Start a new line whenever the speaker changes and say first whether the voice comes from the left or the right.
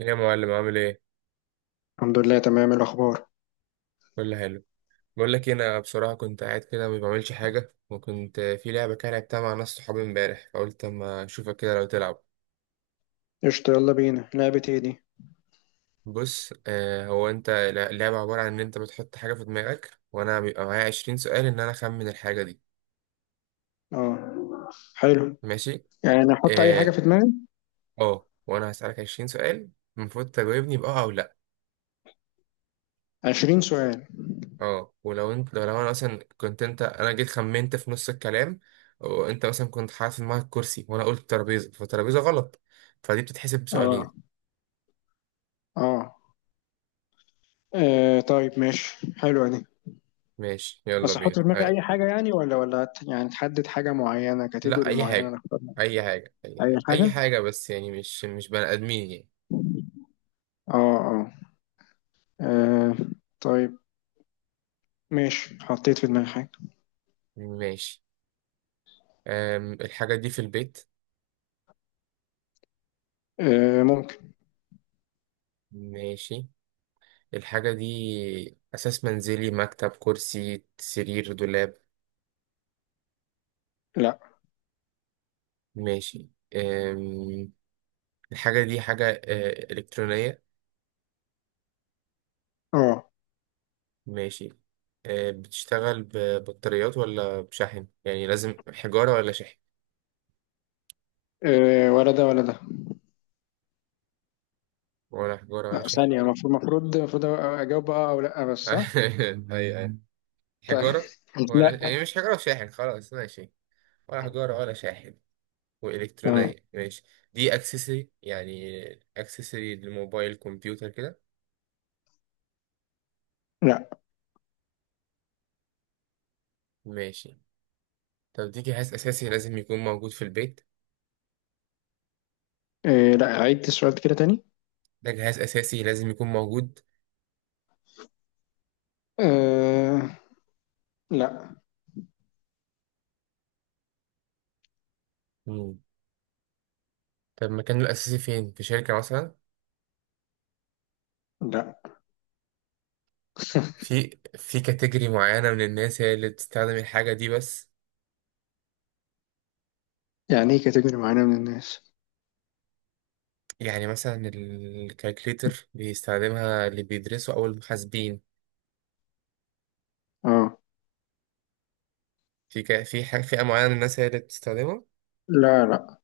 right: يا معلم عامل ايه؟
left: الحمد لله، تمام الأخبار.
right: كله حلو. بقول لك إيه، انا بصراحه كنت قاعد كده ما بعملش حاجه، وكنت في لعبه كده لعبتها مع ناس صحابي امبارح، فقلت اما اشوفك كده لو تلعب.
left: قشطة، يلا بينا، لعبة ايه دي؟
right: بص، هو انت اللعبه عباره عن ان انت بتحط حاجه في دماغك، وانا بيبقى معايا 20 سؤال ان انا اخمن الحاجه دي.
left: اه. حلو.
right: ماشي.
left: يعني نحط أي
right: اه.
left: حاجة في دماغي؟
right: وانا هسالك 20 سؤال، المفروض تجاوبني باه او لا.
left: 20 سؤال.
right: اه، ولو انت لو لو انا مثلا كنت انت انا جيت خمنت في نص الكلام، وانت مثلا كنت حاطط في دماغك كرسي، وانا قلت ترابيزه، فترابيزه غلط، فدي بتتحسب بسؤالين.
left: اه. اه. آه، طيب ماشي، حلوة دي.
right: ماشي، يلا
left: بس أحط
right: بينا،
left: في دماغي
right: اه.
left: أي حاجة يعني يعني تحدد حاجة معينة،
right: لا،
left: كاتيجوري
right: اي
left: معينة
right: حاجه
left: نختارها؟
right: اي حاجه اي
left: أي
right: حاجه اي
left: حاجة؟
right: حاجه، بس يعني مش مش بني ادمين يعني.
left: اه اه. آه، طيب. ماشي، حطيت في دماغي حاجة.
right: ماشي. الحاجه دي في البيت؟
left: آه ممكن.
right: ماشي. الحاجه دي اساس منزلي؟ مكتب، كرسي، سرير، دولاب؟
left: لا.
right: ماشي. أم الحاجه دي حاجه الكترونيه؟
left: اه.
right: ماشي. بتشتغل ببطاريات ولا بشحن؟ يعني لازم حجارة ولا شحن؟
left: آه، ولا ده ولا ده.
right: ولا حجارة
left: آه،
right: ولا شحن؟
left: ثانية. المفروض أجاوب اه أو لأ بس، صح؟
right: أيوة أيوة،
left: طيب.
right: حجارة. ولا
left: لا.
right: يعني مش حجارة وشاحن، خلاص ماشي. ولا حجارة ولا شاحن،
left: تمام.
right: وإلكترونية، ماشي. دي أكسسوري يعني، أكسسوري للموبايل، كمبيوتر كده؟
left: لا.
right: ماشي. طب دي جهاز أساسي لازم يكون موجود في البيت؟
left: إيه، لا، عيد السؤال كده تاني.
right: ده جهاز أساسي لازم يكون موجود؟
left: آه. لا
right: مم. طب مكانه الأساسي فين؟ في شركة مثلا؟
left: لا.
right: في كاتيجوري معينة من الناس هي اللي بتستخدم الحاجة دي بس؟
left: يعني ايه كاتيجوري معينة من الناس؟
right: يعني مثلا الكالكليتر بيستخدمها اللي بيدرسوا أو المحاسبين.
left: اه.
right: في حاجة فئة معينة من الناس هي اللي بتستخدمها
left: لا لا.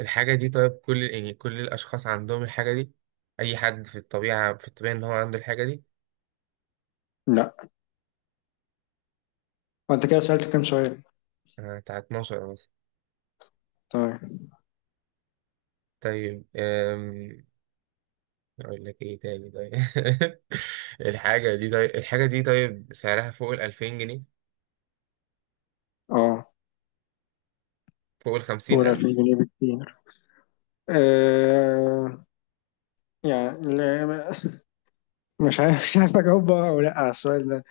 right: الحاجة دي؟ طيب كل، يعني كل الأشخاص عندهم الحاجة دي؟ أي حد في الطبيعة إن هو عنده الحاجة دي؟
left: لا. وانت كده سألت كام سؤال
right: بتاع 12 مثلا.
left: طيب؟
right: طيب. أقول لك إيه تاني؟ طيب. الحاجة دي طيب سعرها فوق ال2000 جنيه؟
left: اه.
right: فوق الخمسين
left: قول 2000
right: ألف
left: جنيه بكتير. آه. يعني لا ما- مش عارف، اجاوب بقى او لا على السؤال ده.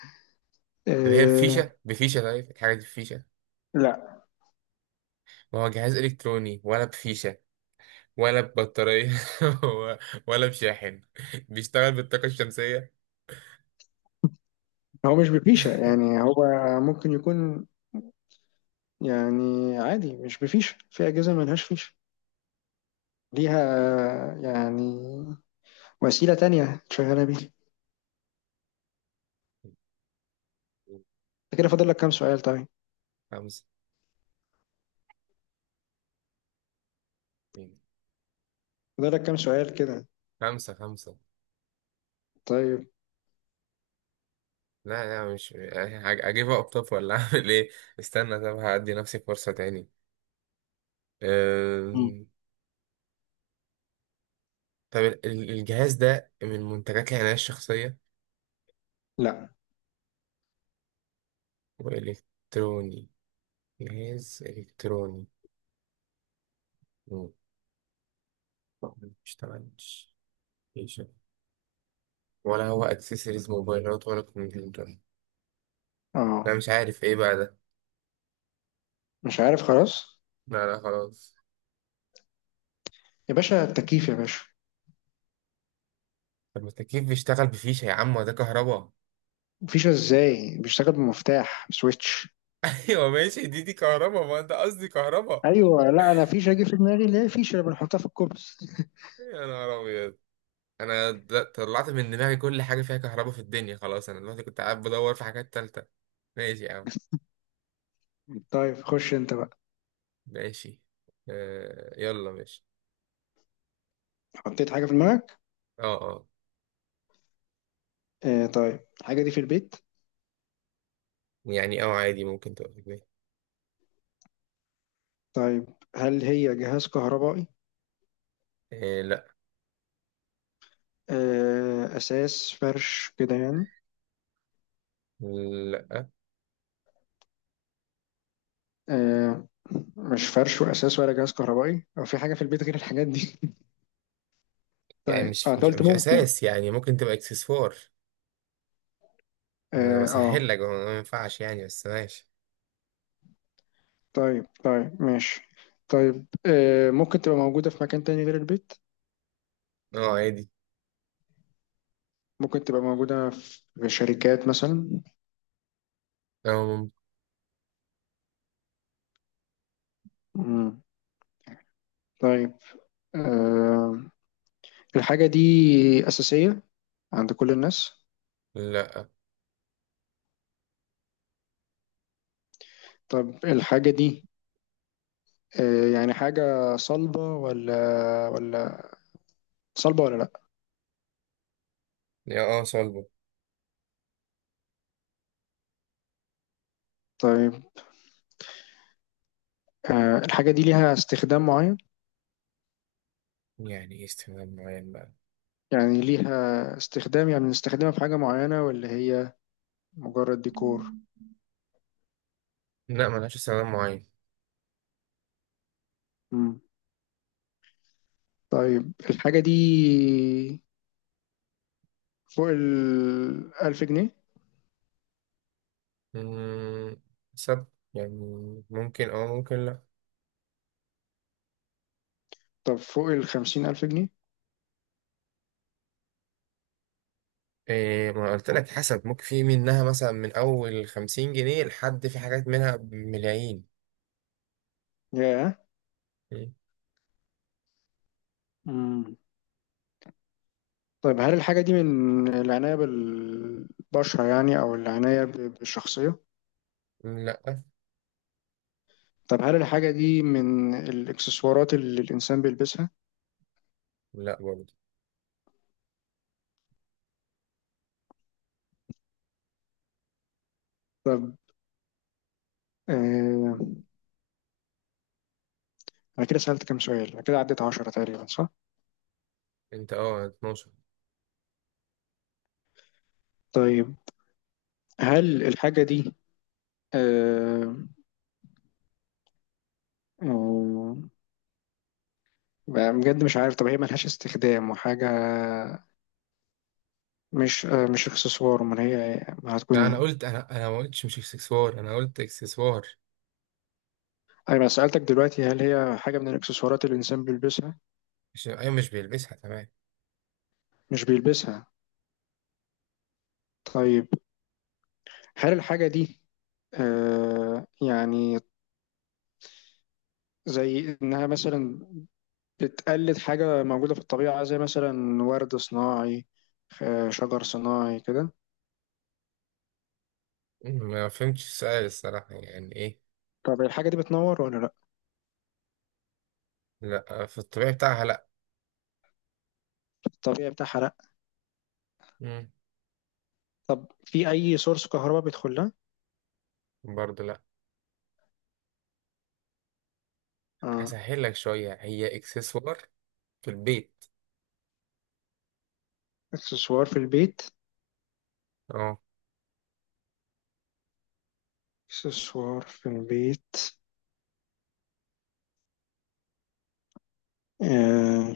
right: طب هي
left: آه.
right: بفيشة؟ طيب الحاجة دي بفيشة؟
left: لا.
right: ما هو جهاز إلكتروني، ولا بفيشة ولا ببطارية ولا بشاحن؟ بيشتغل بالطاقة الشمسية؟
left: هو مش بفيشة يعني هو ممكن يكون، يعني عادي مش بفيشة، في أجهزة ملهاش فيشة ليها، يعني وسيلة تانية تشغلها بيها. انت كده فاضل لك كام سؤال طيب؟
right: خمسة.
left: فاضل لك كام سؤال كده؟
right: خمسة خمسة.
left: طيب.
right: لا، لا، مش أجيب طب ولا أعمل إيه؟ استنى، طب هأدي نفسي فرصة تاني.
left: مم.
right: أم... طب الجهاز ده من منتجات العناية الشخصية؟
left: لا
right: وإلكتروني؟ جهاز إلكتروني. مم. مشتغلش؟ ولا هو اكسسوارز موبايلات ولا كمبيوتر؟ انا
left: اه.
right: مش عارف ايه بقى ده.
left: مش عارف خلاص.
right: لا، لا، خلاص.
left: يا باشا، التكييف يا باشا.
right: طب ما التكييف بيشتغل بفيشة يا عم، وده كهرباء.
left: فيشة ازاي؟ بيشتغل بمفتاح سويتش.
right: ايوه ماشي، دي كهرباء، ما انت قصدي كهرباء.
left: ايوه، لا، انا فيشة جه في دماغي اللي هي فيشة اللي بنحطها في الكوبس.
right: يا نهار ابيض. انا طلعت من دماغي كل حاجه فيها كهرباء في الدنيا، خلاص انا دلوقتي كنت قاعد بدور في حاجات تالتة. ماشي يا عم.
left: طيب خش انت بقى.
right: ماشي، يلا ماشي.
left: حطيت حاجة في دماغك؟
right: اه، اه.
left: آه، طيب الحاجة دي في البيت؟
right: يعني عادي، ممكن تبقى في البيت.
left: طيب، هل هي جهاز كهربائي؟
right: آه لا.
left: آه، اساس، فرش كده يعني؟
right: لا،
left: آه. مش فرش واساس ولا جهاز كهربائي، او في حاجة في البيت غير الحاجات دي؟
right: يعني
left: طيب
right: مش
left: اه، انت
right: مش
left: قلت
right: مش
left: ممكن.
right: اساس، يعني ممكن تبقى اكسسوار. انا
left: اه
right: بسهل
left: آه.
right: لك، هو ما ينفعش يعني، بس ماشي.
left: طيب طيب ماشي. طيب آه، ممكن تبقى موجودة في مكان تاني غير البيت؟
right: اه عادي.
left: ممكن تبقى موجودة في شركات مثلا؟
right: اه ممكن،
left: مم. طيب. آه. الحاجة دي أساسية عند كل الناس؟
right: لا.
left: طب الحاجة دي، آه يعني حاجة صلبة ولا صلبة ولا لأ؟
right: يا، صلبه.
left: طيب آه الحاجة دي ليها استخدام معين؟
right: يعني ايه استخدام معين بقى؟
left: يعني ليها استخدام، يعني بنستخدمها في حاجة معينة ولا هي مجرد ديكور؟
right: لا، ملهاش استخدام معين.
left: طيب الحاجة دي فوق ال 1000 جنيه؟
right: مم، حسب، يعني ممكن ممكن لا.
left: طب فوق ال 50000 جنيه؟
right: إيه، ما قلت لك حسب، ممكن في منها مثلا من اول 50 جنيه لحد في حاجات منها بملايين.
left: ياه.
right: مم.
left: مم. طيب هل الحاجة دي من العناية بالبشرة يعني، أو العناية ب- بالشخصية؟
right: لا،
left: طب هل الحاجة دي من الإكسسوارات اللي الإنسان بيلبسها؟
right: لا، برضه.
left: طب. آه. أنا كده سألت كام سؤال؟ أنا كده عديت 10 تقريبا، صح؟
right: انت 12.
left: طيب، هل الحاجة دي آه آه بقى بجد مش عارف. طب هي ملهاش استخدام وحاجة؟ مش آه، مش اكسسوار، امال هي ما هتكون
right: لا، انا
left: ايه؟
right: قلت، انا انا ما قلتش مش اكسسوار، انا قلت اكسسوار.
left: ايوه، أنا سألتك دلوقتي هل هي حاجة من الاكسسوارات اللي الانسان بيلبسها؟
right: مش، ايوه مش بيلبسها، تمام.
left: مش بيلبسها؟ طيب، هل الحاجة دي آه يعني زي انها مثلا بتقلد حاجة موجودة في الطبيعة، زي مثلا ورد صناعي، آه، شجر صناعي كده؟
right: ما فهمتش السؤال الصراحة، يعني ايه؟
left: طب الحاجة دي بتنور ولا لا؟
right: لا، في الطبيعي بتاعها لا.
left: الطبيعي بتاعها لا؟
right: مم.
left: طب في اي سورس كهرباء بيدخل لها؟
right: برضه لا.
left: اه.
right: هسهل لك شوية، هي اكسسوار في البيت.
left: اكسسوار في البيت؟
right: اه.
left: اكسسوار في البيت؟ آه،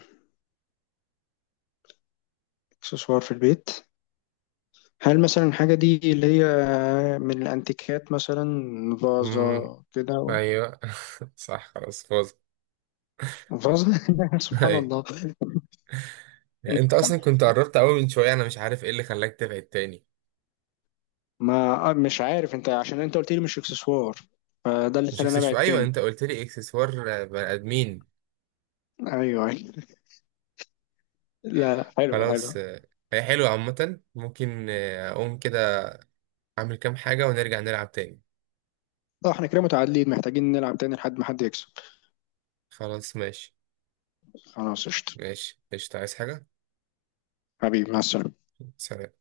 left: اكسسوار في البيت. هل مثلا الحاجة دي اللي هي من الانتيكات مثلا، فازة
right: مم.
left: كده؟
right: ايوه. صح، خلاص فوز.
left: فازة. سبحان
right: ايوه.
left: الله.
right: يعني انت اصلا كنت قربت قوي من شوية، انا مش عارف ايه اللي خلاك تبعد تاني.
left: ما آه، مش عارف، انت عشان انت قلت لي مش اكسسوار، فده اللي
right: مش
left: خلاني ابعد
right: اكسسوار، ايوه
left: تاني.
right: انت قلت لي اكسسوار، بني ادمين.
left: ايوه ايوه. لا لا، حلو
right: خلاص.
left: حلو.
right: هي حلوة عامة، ممكن اقوم كده اعمل كام حاجة ونرجع نلعب تاني.
left: اه، احنا كده متعادلين، محتاجين نلعب تاني لحد ما حد يكسب.
right: خلاص ماشي.
left: خلاص قشطة.
right: ماشي قشطة، عايز حاجة؟
left: حبيبي، مع السلامة.
right: سلام.